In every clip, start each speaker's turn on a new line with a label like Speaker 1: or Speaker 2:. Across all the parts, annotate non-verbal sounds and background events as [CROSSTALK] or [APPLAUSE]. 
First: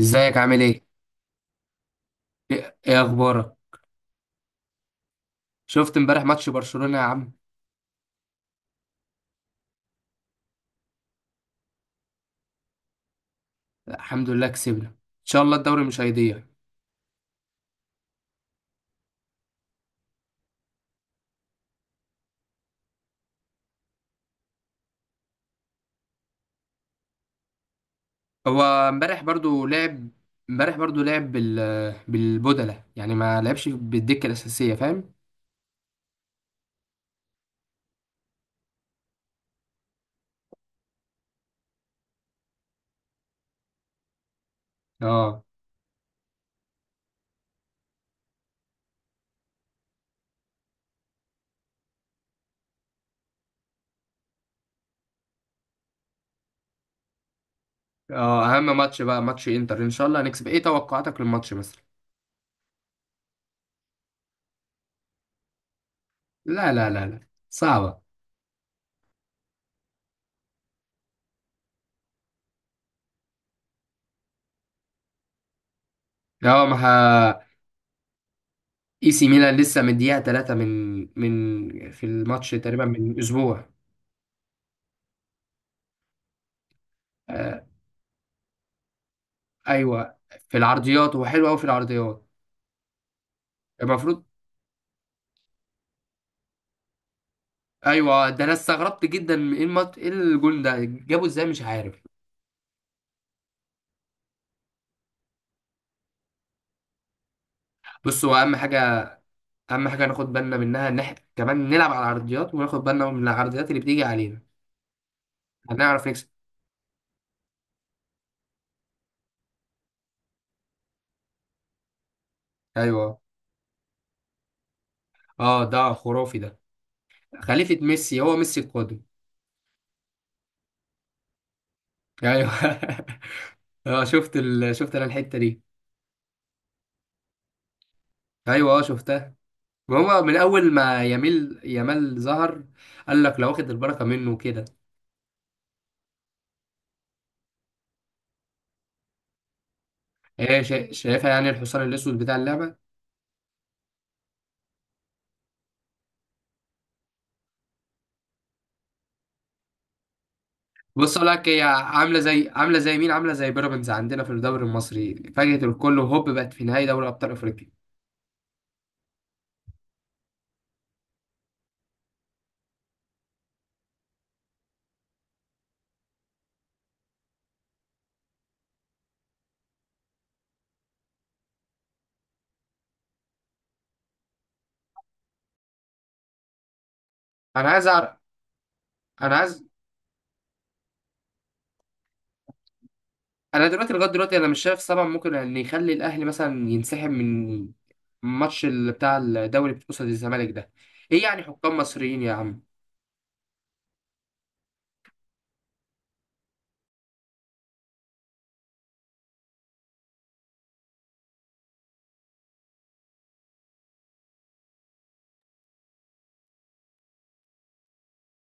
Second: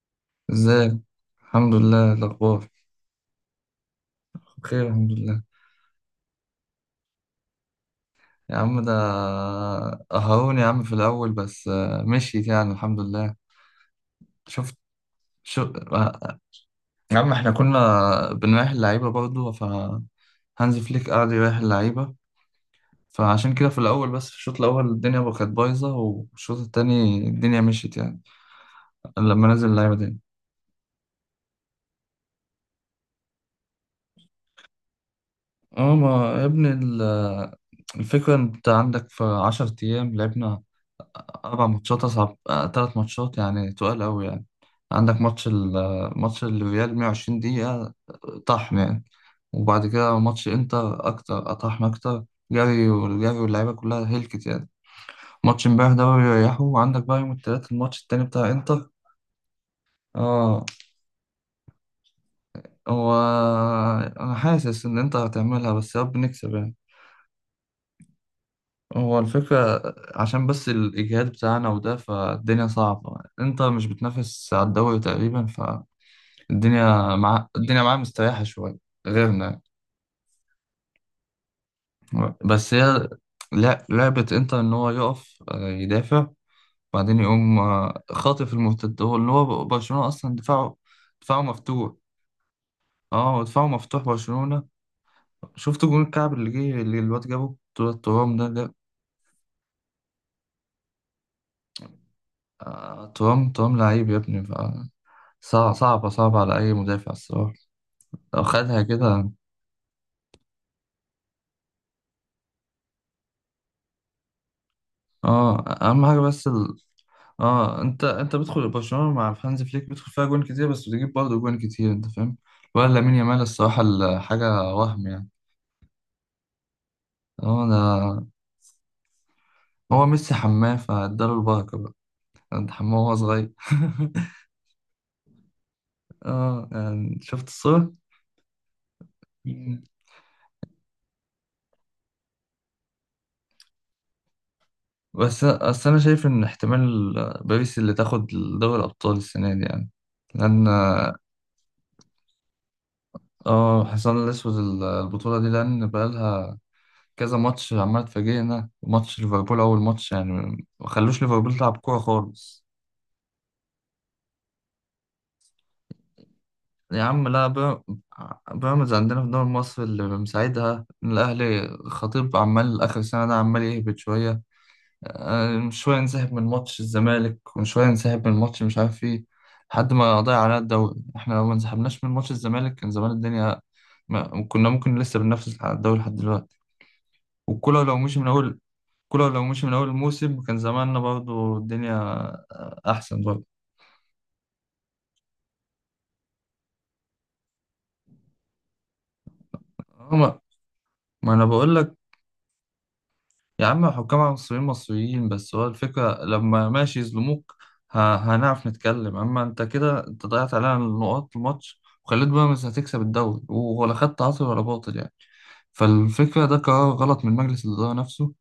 Speaker 1: ازيك عامل ايه؟
Speaker 2: ازيك. الحمد لله، إيه الاخبار؟
Speaker 1: ايه ايه اخبارك؟
Speaker 2: بخير الحمد لله.
Speaker 1: شفت امبارح ماتش برشلونة يا عم؟
Speaker 2: يا عم ده، قهرون يا عم في الاول بس مشيت يعني الحمد لله.
Speaker 1: الحمد لله
Speaker 2: شفت.
Speaker 1: كسبنا ان شاء الله
Speaker 2: شو.
Speaker 1: الدوري مش
Speaker 2: آه،
Speaker 1: هيضيع.
Speaker 2: يا عم احنا كنا بنريح اللعيبه برضه فهانز فليك قعد يريح اللعيبه. فعشان كده في الاول بس، في الشوط الاول الدنيا بقى كانت بايظه، والشوط التاني الدنيا مشيت يعني.
Speaker 1: هو امبارح
Speaker 2: لما
Speaker 1: برضو
Speaker 2: نزل اللعيبه
Speaker 1: لعب
Speaker 2: تاني.
Speaker 1: امبارح برضو لعب بال بالبدلة يعني ما لعبش بالدكة الأساسية فاهم؟
Speaker 2: اه، ما يا ابني الفكره، انت عندك في 10 ايام لعبنا أربع ماتشات، أصعب تلات ماتشات يعني تقال أوي يعني. عندك
Speaker 1: اه
Speaker 2: ماتش ال آه، ماتش الريال 120 دقيقة، طحن يعني. وبعد كده ماتش إنتر أكتر، أطحن أكتر. جري والجري، واللعيبة كلها هلكت يعني. ماتش امبارح ده بقى بيريحوا، وعندك بقى يوم التلات الماتش التاني
Speaker 1: اه
Speaker 2: بتاع
Speaker 1: اهم
Speaker 2: إنتر.
Speaker 1: ماتش بقى ماتش انتر ان شاء الله هنكسب، ايه
Speaker 2: اه،
Speaker 1: توقعاتك للماتش مثلا؟
Speaker 2: هو أنا حاسس إن إنتر هتعملها، بس يا رب نكسب
Speaker 1: لا
Speaker 2: يعني.
Speaker 1: لا لا لا صعبة.
Speaker 2: هو الفكرة عشان بس الإجهاد بتاعنا وده، فالدنيا صعبة. إنتر مش بتنافس على الدوري تقريبا.
Speaker 1: اه ما
Speaker 2: الدنيا
Speaker 1: ها...
Speaker 2: مع الدنيا معاه مستريحة شوية.
Speaker 1: اي سي ميلان
Speaker 2: غيرنا.
Speaker 1: لسه من دقيقة تلاتة من في الماتش
Speaker 2: بس
Speaker 1: تقريبا
Speaker 2: هي
Speaker 1: من اسبوع.
Speaker 2: لا، لعبة انتر ان هو يقف يدافع، بعدين يقوم
Speaker 1: آه،
Speaker 2: خاطف المرتد، هو اللي هو برشلونة
Speaker 1: ايوه،
Speaker 2: اصلا
Speaker 1: في
Speaker 2: دفاعه.
Speaker 1: العرضيات هو
Speaker 2: دفاعه
Speaker 1: حلو قوي في
Speaker 2: مفتوح.
Speaker 1: العرضيات.
Speaker 2: اه، دفاعه مفتوح
Speaker 1: المفروض.
Speaker 2: برشلونة. شفت جون الكعب اللي جه، اللي الواد جابه بتوع
Speaker 1: ايوه
Speaker 2: الترام
Speaker 1: ده
Speaker 2: ده
Speaker 1: انا
Speaker 2: ده
Speaker 1: استغربت جدا من ايه المط... ايه الجون ده جابه ازاي مش عارف.
Speaker 2: ترام ترام لعيب يا ابني. صعب، صعبة صعبة على أي مدافع الصراحة.
Speaker 1: بص هو
Speaker 2: لو
Speaker 1: اهم حاجه،
Speaker 2: خدها كده.
Speaker 1: اهم حاجه ناخد بالنا منها ان احنا كمان نلعب على العرضيات وناخد بالنا من العرضيات اللي بتيجي علينا
Speaker 2: اه، أهم
Speaker 1: هنعرف
Speaker 2: حاجة
Speaker 1: نكسب.
Speaker 2: بس. اه، انت بتدخل برشلونه مع هانز فليك بتدخل فيها جوان كتير، بس بتجيب برضه جوان كتير، انت فاهم. ولا لامين
Speaker 1: ايوه،
Speaker 2: يامال الصراحه حاجه وهم يعني.
Speaker 1: اه ده خرافي ده،
Speaker 2: هو
Speaker 1: خليفه
Speaker 2: ده.
Speaker 1: ميسي، هو ميسي القادم.
Speaker 2: هو ميسي حماه فاداله البركه بقى.
Speaker 1: ايوه.
Speaker 2: انت حماه وهو صغير
Speaker 1: [LAUGHS] اه شفت
Speaker 2: [LAUGHS]
Speaker 1: ال... شفت انا الحته دي.
Speaker 2: اه، يعني شفت الصوره.
Speaker 1: ايوه اه شفتها.
Speaker 2: مم.
Speaker 1: وهو من اول ما يميل يمال ظهر، قال لك لو واخد البركه منه وكده.
Speaker 2: بس انا شايف ان احتمال باريس اللي تاخد دوري الابطال السنه دي يعني،
Speaker 1: ايه
Speaker 2: لان
Speaker 1: شا... شايفها يعني الحصان الاسود بتاع اللعبه.
Speaker 2: اه، حصان الاسود البطوله دي، لان بقالها كذا ماتش عمال تفاجئنا. وماتش ليفربول أول ماتش يعني ما
Speaker 1: بص
Speaker 2: خلوش
Speaker 1: اقول لك
Speaker 2: ليفربول
Speaker 1: هي
Speaker 2: تلعب كورة
Speaker 1: عامله زي،
Speaker 2: خالص.
Speaker 1: عامله زي مين، عامله زي بيراميدز عندنا في الدوري المصري، فاجئت الكل وهوب بقت في نهائي
Speaker 2: يا
Speaker 1: دوري
Speaker 2: عم
Speaker 1: ابطال
Speaker 2: لا،
Speaker 1: افريقيا.
Speaker 2: بيراميدز عندنا في الدوري المصري اللي مساعدها إن الأهلي خطيب عمال آخر سنة ده عمال يهبط شوية. شوية نسحب من ماتش الزمالك، وشوية نسحب من ماتش مش عارف إيه، لحد ما ضيع علينا الدوري. إحنا لو ما انسحبناش من ماتش الزمالك كان زمان الدنيا، ما كنا ممكن لسه بننافس على الدوري لحد دلوقتي.
Speaker 1: انا
Speaker 2: والكولر
Speaker 1: عايز
Speaker 2: لو
Speaker 1: أعرف،
Speaker 2: مشي من أول كولر
Speaker 1: انا
Speaker 2: لو
Speaker 1: عايز،
Speaker 2: مشي من أول الموسم كان زماننا برضو الدنيا أحسن برضو.
Speaker 1: انا دلوقتي لغايه دلوقتي انا مش شايف سبب ممكن ان يخلي الاهلي مثلا ينسحب من ماتش بتاع الدوري قصاد
Speaker 2: هما.
Speaker 1: الزمالك ده. ايه
Speaker 2: ما
Speaker 1: يعني
Speaker 2: أنا بقول
Speaker 1: حكام
Speaker 2: لك،
Speaker 1: مصريين يا عم.
Speaker 2: يا عم حكام مصريين مصريين، بس هو الفكرة لما ماشي يظلموك هنعرف نتكلم. أما أنت كده أنت ضيعت علينا النقاط الماتش، وخليت بيراميدز هتكسب الدوري ولا خدت عاطل ولا باطل يعني. فالفكرة ده قرار غلط من مجلس الإدارة نفسه.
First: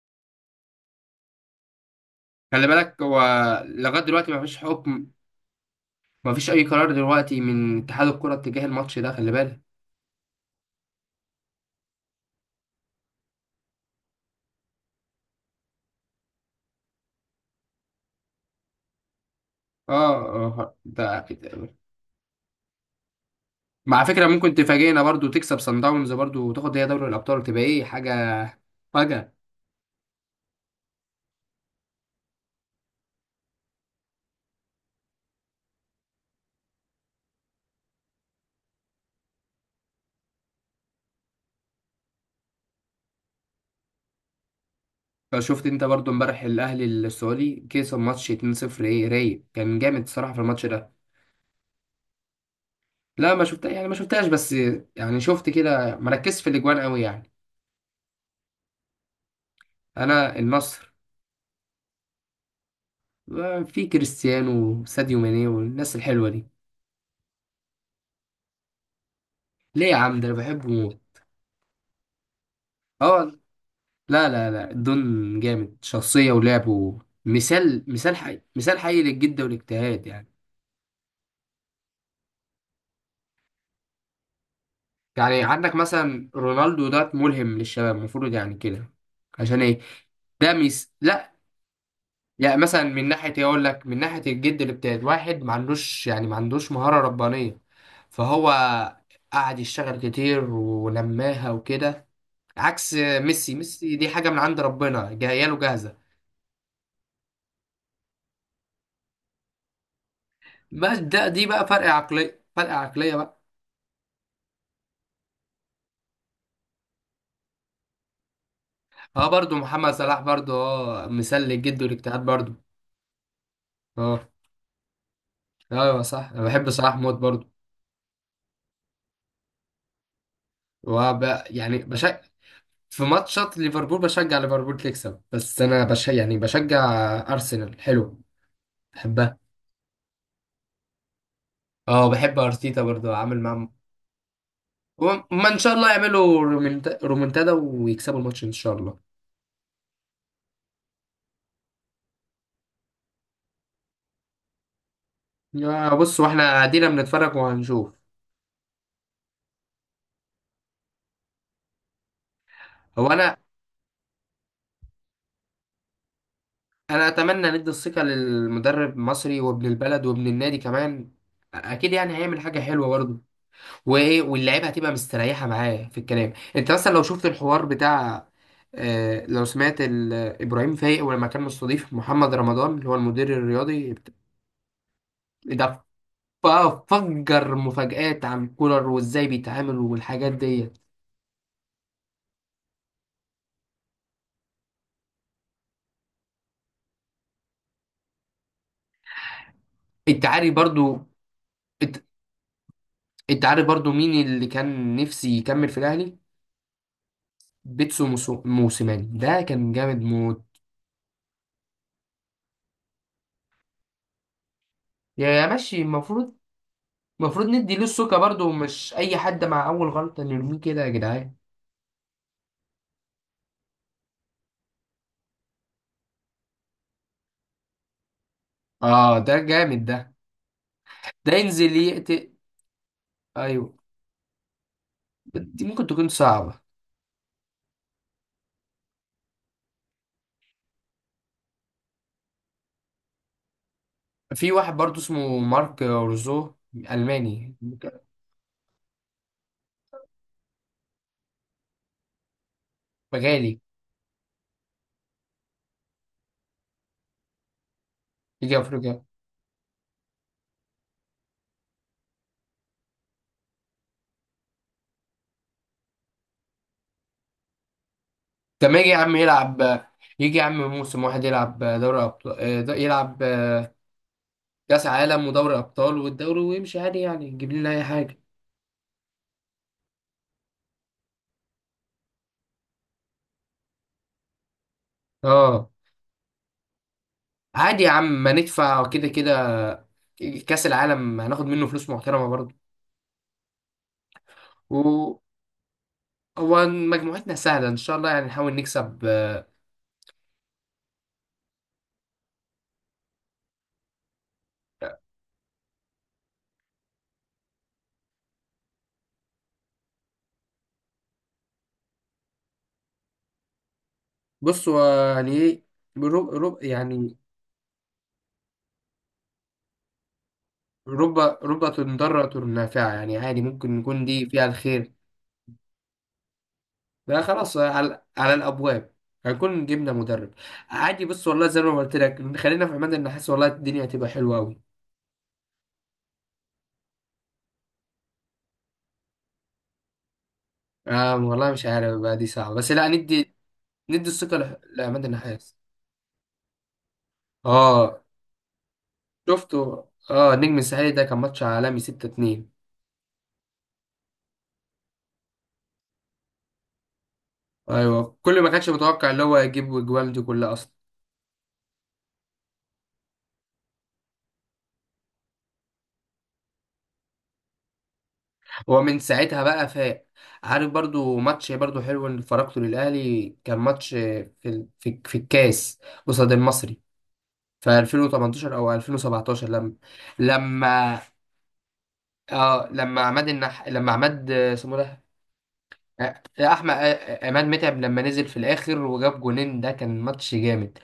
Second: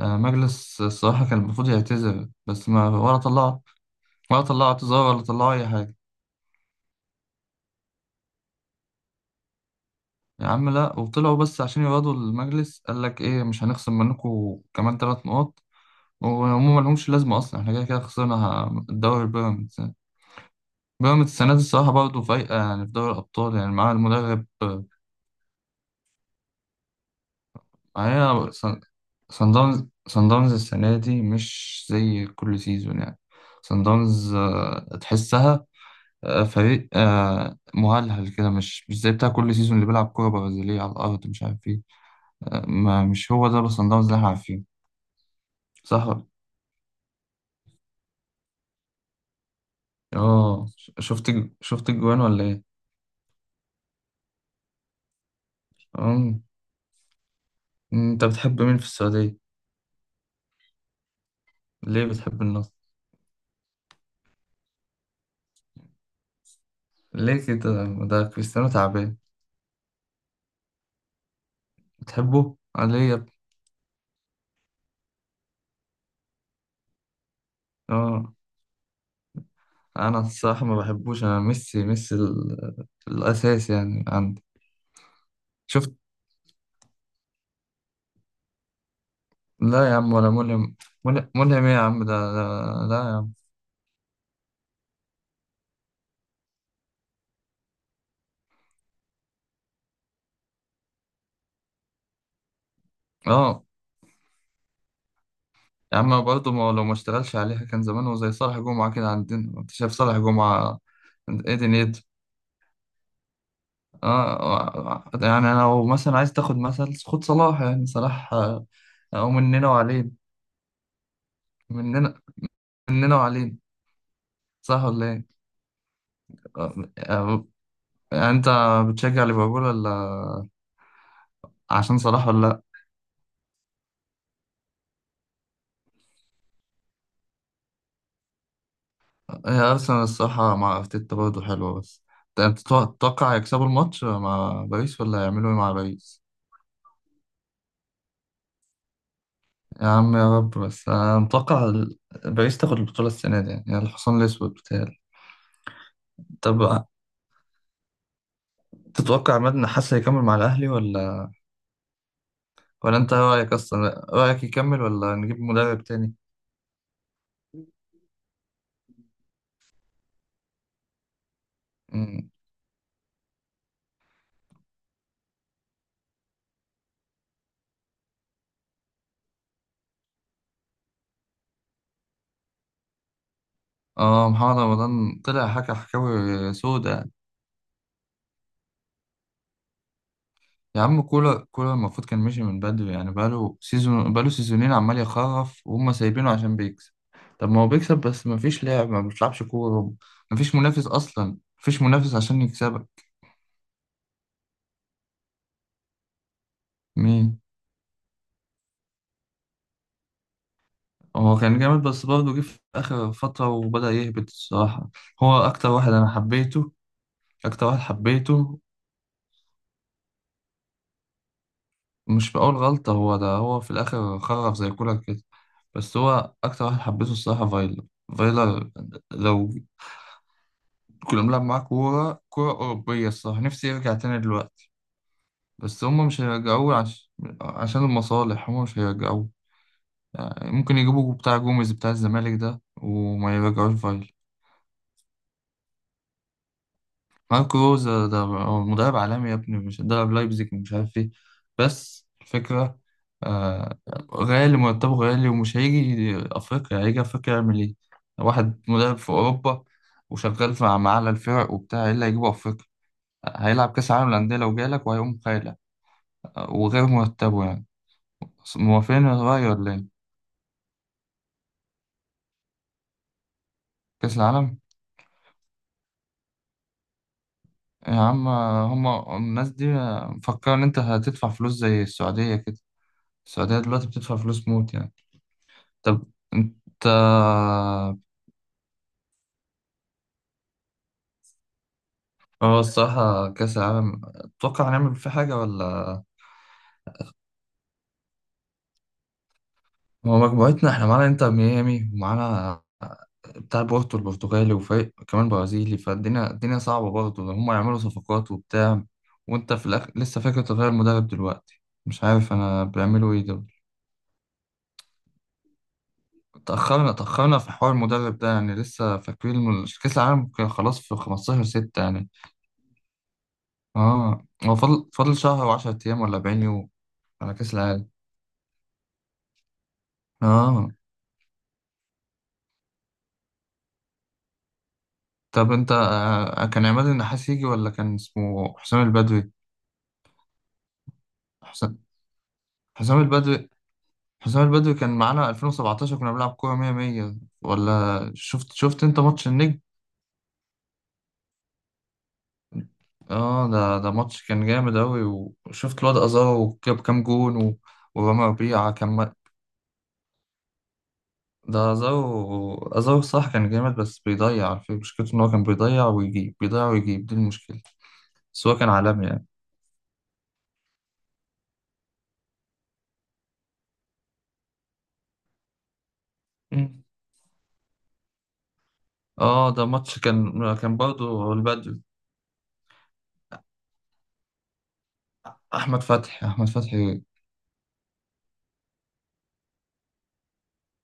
Speaker 2: مجلس الصراحة كان المفروض يعتذر،
Speaker 1: خلي
Speaker 2: بس ما
Speaker 1: بالك
Speaker 2: ولا
Speaker 1: هو
Speaker 2: طلعوا،
Speaker 1: لغايه دلوقتي ما
Speaker 2: ولا
Speaker 1: فيش
Speaker 2: طلعوا
Speaker 1: حكم،
Speaker 2: اعتذار ولا طلعوا أي حاجة.
Speaker 1: ما فيش اي قرار دلوقتي من اتحاد الكره اتجاه الماتش ده، خلي بالك.
Speaker 2: يا عم لا، وطلعوا بس عشان يقعدوا المجلس قال لك ايه؟ مش هنخصم منكم كمان ثلاث نقط، وهم ما لهمش لازمه اصلا، احنا كده كده خسرنا الدوري بيراميدز
Speaker 1: اه،
Speaker 2: يعني.
Speaker 1: ده
Speaker 2: بيراميدز السنه دي الصراحه برضه فايقه يعني في دوري الابطال يعني، معاها
Speaker 1: مع فكره،
Speaker 2: المدرب.
Speaker 1: ممكن تفاجئنا برضو تكسب سان داونز برضو وتاخد هي دوري الابطال، تبقى ايه حاجه
Speaker 2: معايا صن
Speaker 1: فجأة.
Speaker 2: صن داونز. صن داونز السنه دي مش زي كل سيزون يعني. صن داونز تحسها. فريق مهلهل كده، مش زي بتاع كل سيزون اللي بيلعب كوره برازيليه على الارض مش عارف ايه. مش هو ده بس صن داونز اللي احنا عارفينه.
Speaker 1: فشفت انت برضو
Speaker 2: صح.
Speaker 1: امبارح الاهلي السعودي كسب ماتش 2-0، ايه رايق كان جامد الصراحه في الماتش
Speaker 2: اه،
Speaker 1: ده.
Speaker 2: شفت شفت الجوان ولا ايه؟
Speaker 1: لا ما شفتها يعني ما شفتهاش بس يعني شفت كده مركز
Speaker 2: اه،
Speaker 1: في الاجوان قوي يعني.
Speaker 2: انت بتحب مين في السعودية؟
Speaker 1: انا النصر.
Speaker 2: ليه بتحب النصر؟
Speaker 1: في كريستيانو وساديو ماني والناس الحلوه دي.
Speaker 2: ليه كده؟ ده كريستيانو تعبان.
Speaker 1: ليه يا عم ده انا بحبه موت.
Speaker 2: بتحبه ليه يا
Speaker 1: اه،
Speaker 2: ابني؟
Speaker 1: لا لا لا الدون جامد شخصيه ولعبه، مثال، مثال
Speaker 2: اه،
Speaker 1: حي، مثال حي للجد والاجتهاد
Speaker 2: انا
Speaker 1: يعني.
Speaker 2: الصراحة ما بحبوش. انا ميسي، ميسي الاساس يعني عندي.
Speaker 1: يعني عندك
Speaker 2: شفت.
Speaker 1: مثلا رونالدو ده ملهم للشباب المفروض يعني كده. عشان ايه.
Speaker 2: لا يا عم، ولا
Speaker 1: ده
Speaker 2: ملهم.
Speaker 1: ميس لا.
Speaker 2: ملهم ايه يا عم؟ ده
Speaker 1: يعني مثلا
Speaker 2: لا
Speaker 1: من
Speaker 2: يا عم.
Speaker 1: ناحيه إيه اقول لك، من ناحيه الجد اللي بتاعت واحد ما عندوش يعني ما عندوش مهاره ربانيه، فهو قعد يشتغل كتير ولماها وكده، عكس ميسي.
Speaker 2: اه،
Speaker 1: ميسي دي حاجه من عند ربنا جايه له جاهزه.
Speaker 2: يا عم برضه، ما لو ما اشتغلش عليها كان زمانه زي صالح جمعة كده عندنا. انت شايف صالح جمعة؟
Speaker 1: بس ده دي
Speaker 2: ايه
Speaker 1: بقى فرق
Speaker 2: دنيته؟
Speaker 1: عقليه، فرق عقليه بقى.
Speaker 2: اه، يعني لو مثلا عايز تاخد مثل، خد صلاح يعني، صلاح
Speaker 1: اه
Speaker 2: هو
Speaker 1: برضو
Speaker 2: مننا
Speaker 1: محمد
Speaker 2: وعلينا.
Speaker 1: صلاح برضو اه مثال للجد
Speaker 2: مننا
Speaker 1: والاجتهاد برضو.
Speaker 2: مننا وعلينا.
Speaker 1: اه.
Speaker 2: صح ولا ايه؟
Speaker 1: ايوه صح انا بحب
Speaker 2: آه،
Speaker 1: صلاح موت
Speaker 2: آه،
Speaker 1: برضو.
Speaker 2: يعني انت بتشجع ليفربول ولا
Speaker 1: وب... يعني
Speaker 2: عشان
Speaker 1: بشجع،
Speaker 2: صلاح ولا لا؟
Speaker 1: في ماتشات ليفربول بشجع ليفربول تكسب، بس انا بش... يعني بشجع ارسنال، حلو، بحبها.
Speaker 2: هي ارسنال الصراحة مع ارتيتا برضه حلوة بس.
Speaker 1: اه بحب
Speaker 2: انت
Speaker 1: ارتيتا
Speaker 2: تتوقع
Speaker 1: برضو
Speaker 2: تتوقع
Speaker 1: عامل
Speaker 2: يكسبوا
Speaker 1: معاهم.
Speaker 2: الماتش مع باريس ولا
Speaker 1: وما
Speaker 2: هيعملوا ايه
Speaker 1: ان شاء
Speaker 2: مع
Speaker 1: الله
Speaker 2: باريس؟
Speaker 1: يعملوا رومنت... رومنتادا ويكسبوا الماتش ان شاء الله.
Speaker 2: يا عم، يا رب. بس انا متوقع باريس تاخد البطولة السنة دي يعني، الحصان الأسود بتاعي.
Speaker 1: يا بص، واحنا
Speaker 2: طب،
Speaker 1: قاعدين بنتفرج وهنشوف.
Speaker 2: تتوقع عماد النحاس هيكمل مع الأهلي ولا
Speaker 1: هو
Speaker 2: انت
Speaker 1: انا،
Speaker 2: رأيك، اصلا رأيك يكمل ولا نجيب مدرب تاني؟
Speaker 1: انا اتمنى ندي الثقة للمدرب المصري وابن البلد وابن النادي كمان، اكيد يعني
Speaker 2: مم.
Speaker 1: هيعمل حاجة حلوة برضو. وايه واللعيبه هتبقى مستريحه معاه في الكلام. انت مثلا لو شفت الحوار بتاع، لو سمعت ابراهيم فايق ولما كان مستضيف محمد رمضان اللي هو المدير الرياضي
Speaker 2: اه، محمد رمضان طلع حكى
Speaker 1: ده، ف-
Speaker 2: حكاوي سودة.
Speaker 1: فجر مفاجآت عن كولر وازاي بيتعامل والحاجات دي.
Speaker 2: يا عم، كولر المفروض كان مشي من بدري يعني، بقاله سيزونين عمال يخرف، وهم سايبينه عشان بيكسب. طب ما هو بيكسب، بس مفيش لعب ما بيلعبش كورة.
Speaker 1: انت عارف
Speaker 2: مفيش منافس،
Speaker 1: برضو،
Speaker 2: اصلا مفيش
Speaker 1: انت
Speaker 2: منافس عشان يكسبك.
Speaker 1: انت عارف برضو مين اللي كان نفسي يكمل في الاهلي.
Speaker 2: مين؟
Speaker 1: بيتسو موسيماني ده كان جامد موت.
Speaker 2: هو كان جامد بس برضه جه في آخر فترة وبدأ يهبط الصراحة.
Speaker 1: يا
Speaker 2: هو
Speaker 1: يا
Speaker 2: أكتر
Speaker 1: ماشي،
Speaker 2: واحد أنا
Speaker 1: المفروض،
Speaker 2: حبيته.
Speaker 1: المفروض
Speaker 2: أكتر
Speaker 1: ندي
Speaker 2: واحد
Speaker 1: له السكه برضو،
Speaker 2: حبيته.
Speaker 1: مش اي حد مع اول غلطه نرميه كده يا جدعان.
Speaker 2: مش في أول غلطة، هو ده هو في الآخر خرف زي كولر كده. بس هو أكتر واحد حبيته الصراحة، فايلر. فايلر.
Speaker 1: اه ده
Speaker 2: لو
Speaker 1: جامد ده،
Speaker 2: كنا
Speaker 1: ده
Speaker 2: بنلعب معاه
Speaker 1: ينزل
Speaker 2: كورة،
Speaker 1: يقتل.
Speaker 2: كورة أوروبية الصراحة، نفسي
Speaker 1: ايوه،
Speaker 2: يرجع تاني دلوقتي.
Speaker 1: دي
Speaker 2: بس
Speaker 1: ممكن
Speaker 2: هما
Speaker 1: تكون
Speaker 2: مش
Speaker 1: صعبة.
Speaker 2: هيرجعوه عشان المصالح هما مش هيرجعوه. يعني ممكن يجيبوا بتاع جوميز بتاع الزمالك ده وما يرجعوش فايلر.
Speaker 1: في واحد برضو اسمه مارك روزو، ألماني،
Speaker 2: ماركو روزا ده هو مدرب عالمي يا ابني، مش درب لايبزيج ومش عارف ايه. بس الفكرة.
Speaker 1: غالي،
Speaker 2: آه. غالي مرتبه، غالي، ومش هيجي أفريقيا. هيجي أفريقيا يعمل ايه؟
Speaker 1: يجي
Speaker 2: واحد مدرب
Speaker 1: أفريقيا.
Speaker 2: في أوروبا وشغال مع أعلى الفرق وبتاع ايه، اللي هيجيبه أفريقيا؟ هيلعب كأس العالم للأندية لو جالك، وهيقوم خايلة وغير مرتبه يعني.
Speaker 1: طب ما يجي يا
Speaker 2: موافقين
Speaker 1: عم
Speaker 2: الرأي ولا
Speaker 1: يلعب،
Speaker 2: ايه؟
Speaker 1: يجي يا عم موسم واحد يلعب دوري أبطال، يلعب
Speaker 2: كأس العالم؟
Speaker 1: كأس عالم ودوري أبطال والدوري ويمشي عادي يعني يجيب لنا أي
Speaker 2: يا
Speaker 1: حاجة.
Speaker 2: عم هما الناس دي مفكرة إن أنت هتدفع فلوس زي السعودية كده. السعودية دلوقتي بتدفع فلوس موت يعني.
Speaker 1: اه.
Speaker 2: طب انت،
Speaker 1: عادي يا عم ما ندفع كده كده، كأس العالم هناخد منه فلوس محترمة برضو.
Speaker 2: هو الصراحة كأس العالم تتوقع هنعمل فيه
Speaker 1: و
Speaker 2: حاجة ولا؟
Speaker 1: هو مجموعتنا سهلة إن شاء الله يعني نحاول نكسب.
Speaker 2: هو مجموعتنا احنا معانا انتر ميامي ومعانا بتاع بورتو البرتغالي وفريق كمان برازيلي، فالدنيا صعبة برضه لو هم يعملوا صفقات وبتاع. وانت في لسه فاكر تغير المدرب دلوقتي، مش عارف انا بيعملوا ايه دول.
Speaker 1: بص هو يعني ايه، رب رب
Speaker 2: تأخرنا
Speaker 1: يعني،
Speaker 2: تأخرنا في حوار المدرب ده يعني، لسه فاكرين كأس العالم كان خلاص في
Speaker 1: رب
Speaker 2: 15
Speaker 1: ربة
Speaker 2: 6 يعني.
Speaker 1: ضارة نافعة يعني، عادي ممكن نكون دي
Speaker 2: اه،
Speaker 1: فيها
Speaker 2: هو فاضل
Speaker 1: الخير.
Speaker 2: فاضل شهر و10 ايام ولا 40 يوم
Speaker 1: ده
Speaker 2: على كأس
Speaker 1: خلاص
Speaker 2: العالم.
Speaker 1: على, على الأبواب، هنكون جبنا مدرب.
Speaker 2: اه.
Speaker 1: عادي بص والله زي ما قلت لك، خلينا في عماد النحاس والله الدنيا هتبقى حلوة أوي.
Speaker 2: طب انت كان عماد النحاس يجي ولا كان اسمه حسام البدوي؟
Speaker 1: آه والله مش
Speaker 2: حسام
Speaker 1: عارف بقى، دي صعبة، بس لا
Speaker 2: حسام
Speaker 1: ندي،
Speaker 2: البدوي.
Speaker 1: ندي الثقة
Speaker 2: حسام البدوي كان
Speaker 1: لعماد
Speaker 2: معانا
Speaker 1: النحاس.
Speaker 2: 2017 كنا بنلعب كورة 100 100.
Speaker 1: اه
Speaker 2: ولا شفت انت ماتش
Speaker 1: شفته.
Speaker 2: النجم؟
Speaker 1: اه نجم الساحلي ده كان ماتش عالمي 6-2.
Speaker 2: اه، ده ماتش كان جامد أوي. وشفت الواد أزارو جاب كام جون
Speaker 1: ايوه،
Speaker 2: ورامي
Speaker 1: كل ما كانش
Speaker 2: ربيعة كان
Speaker 1: متوقع اللي هو يجيب الاجوال دي كلها اصلا.
Speaker 2: ده أزارو صح، كان جامد بس بيضيع على فكرة، مشكلته إن هو كان بيضيع ويجيب بيضيع ويجيب، دي المشكلة. بس هو كان
Speaker 1: هو من
Speaker 2: عالمي يعني.
Speaker 1: ساعتها بقى فاق. عارف برضو ماتش برضو حلو اللي فرجته للأهلي، كان ماتش في في, في الكاس قصاد المصري
Speaker 2: مم.
Speaker 1: في 2018 او 2017،
Speaker 2: اه، ده
Speaker 1: لما
Speaker 2: ماتش كان
Speaker 1: لما
Speaker 2: برضه البدو.
Speaker 1: اه لما عماد النح لما عماد اسمه ده،
Speaker 2: احمد
Speaker 1: آه،
Speaker 2: فتحي،
Speaker 1: آه،
Speaker 2: احمد
Speaker 1: احمد،
Speaker 2: فتحي.
Speaker 1: عماد متعب لما نزل في الاخر وجاب جونين، ده كان ماتش جامد.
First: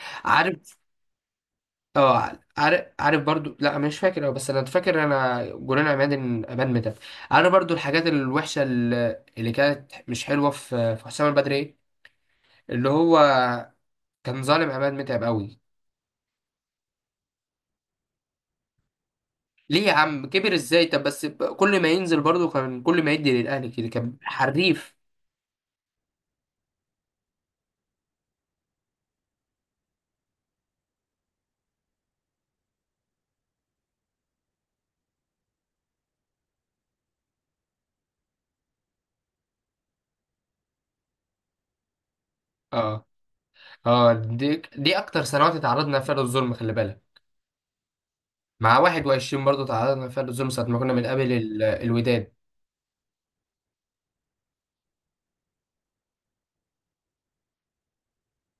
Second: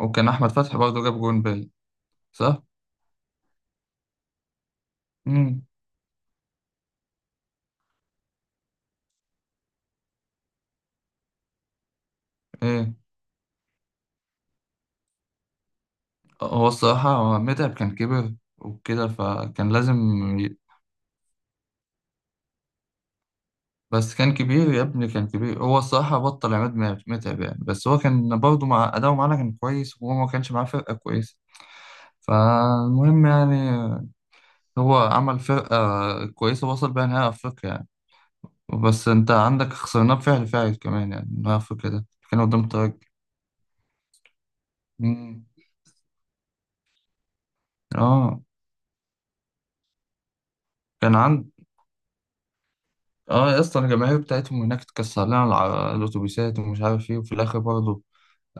Speaker 2: وكان احمد
Speaker 1: عارف،
Speaker 2: فتحي برضه جاب جون باي.
Speaker 1: اه
Speaker 2: صح.
Speaker 1: عارف عارف برضو، لا مش فاكر أوي، بس انا فاكر انا
Speaker 2: امم.
Speaker 1: جولان عماد ان امان متعب. عارف برضو الحاجات الوحشه اللي كانت مش حلوه في في حسام البدري إيه؟ اللي
Speaker 2: ايه؟
Speaker 1: هو كان ظالم عماد متعب قوي.
Speaker 2: هو الصراحه، متعب كان كبر وكده فكان
Speaker 1: ليه يا
Speaker 2: لازم.
Speaker 1: عم كبر
Speaker 2: ي...
Speaker 1: ازاي، طب بس كل ما ينزل برضو كان كل ما يدي للاهلي كده
Speaker 2: بس
Speaker 1: كان
Speaker 2: كان كبير يا
Speaker 1: حريف.
Speaker 2: ابني، كان كبير. هو الصراحه بطل عماد متعب يعني، بس هو كان برضه مع اداؤه معانا كان كويس، وهو ما كانش معاه فرقه كويسه. فالمهم يعني، هو عمل فرقه كويسه وصل بيها نهائي افريقيا يعني. بس انت عندك خسرناه بفعل فاعل كمان يعني، نهائي افريقيا ده كان قدام ترجي.
Speaker 1: اه، اه دي دي اكتر
Speaker 2: امم.
Speaker 1: سنوات اتعرضنا فيها للظلم خلي بالك،
Speaker 2: اه،
Speaker 1: مع 21 برضو تعرضنا فيها للظلم ساعه ما كنا
Speaker 2: كان
Speaker 1: بنقابل
Speaker 2: عند.
Speaker 1: الوداد.
Speaker 2: اه، يا اسطى الجماهير بتاعتهم هناك اتكسر لنا الاتوبيسات ومش عارف ايه، وفي الاخر برضه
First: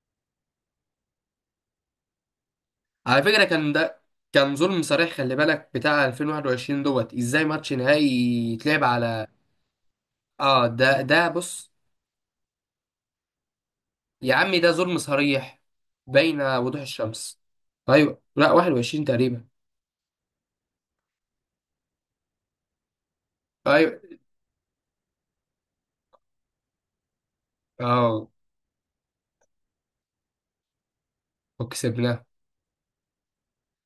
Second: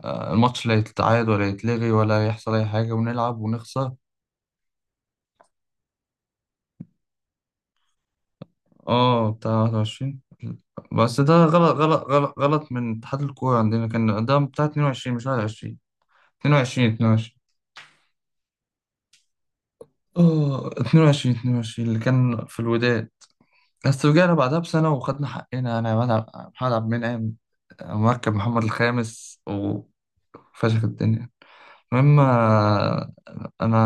Speaker 2: الماتش لا يتعاد ولا يتلغي ولا يحصل اي حاجه،
Speaker 1: على
Speaker 2: ونلعب
Speaker 1: فكرة كان
Speaker 2: ونخسر.
Speaker 1: ده كان ظلم صريح خلي بالك، بتاع 2021 دوت ازاي ماتش نهائي يتلعب على.
Speaker 2: اه، بتاع 21.
Speaker 1: اه ده
Speaker 2: بس
Speaker 1: ده
Speaker 2: ده
Speaker 1: بص،
Speaker 2: غلط غلط غلط غلط من اتحاد الكوره عندنا، كان
Speaker 1: يا
Speaker 2: ده
Speaker 1: عمي
Speaker 2: بتاع
Speaker 1: ده ظلم
Speaker 2: 22 مش
Speaker 1: صريح
Speaker 2: 21.
Speaker 1: بين وضوح
Speaker 2: 22 22.
Speaker 1: الشمس. ايوه لا 21 تقريبا.
Speaker 2: اه، 22 22 اللي كان في الوداد.
Speaker 1: ايوه
Speaker 2: بس رجعنا بعدها بسنة وخدنا حقنا. أنا يا عماد محمد عبد المنعم
Speaker 1: اه
Speaker 2: مركب محمد الخامس وفشخ الدنيا. المهم
Speaker 1: وكسبناه.
Speaker 2: انا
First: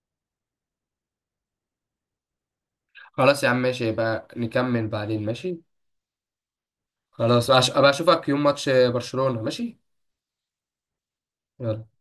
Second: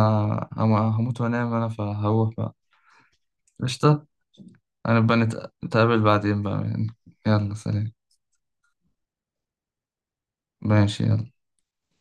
Speaker 2: هموت وانام انا، فهروح بقى.
Speaker 1: خلاص يا عم ماشي،
Speaker 2: قشطة.
Speaker 1: يبقى نكمل
Speaker 2: انا بقى
Speaker 1: بعدين ماشي.
Speaker 2: نتقابل بعدين بقى.
Speaker 1: خلاص
Speaker 2: يلا
Speaker 1: ابقى
Speaker 2: سلام.
Speaker 1: اشوفك يوم ماتش برشلونة ماشي.
Speaker 2: ماشي يلا.
Speaker 1: يلا.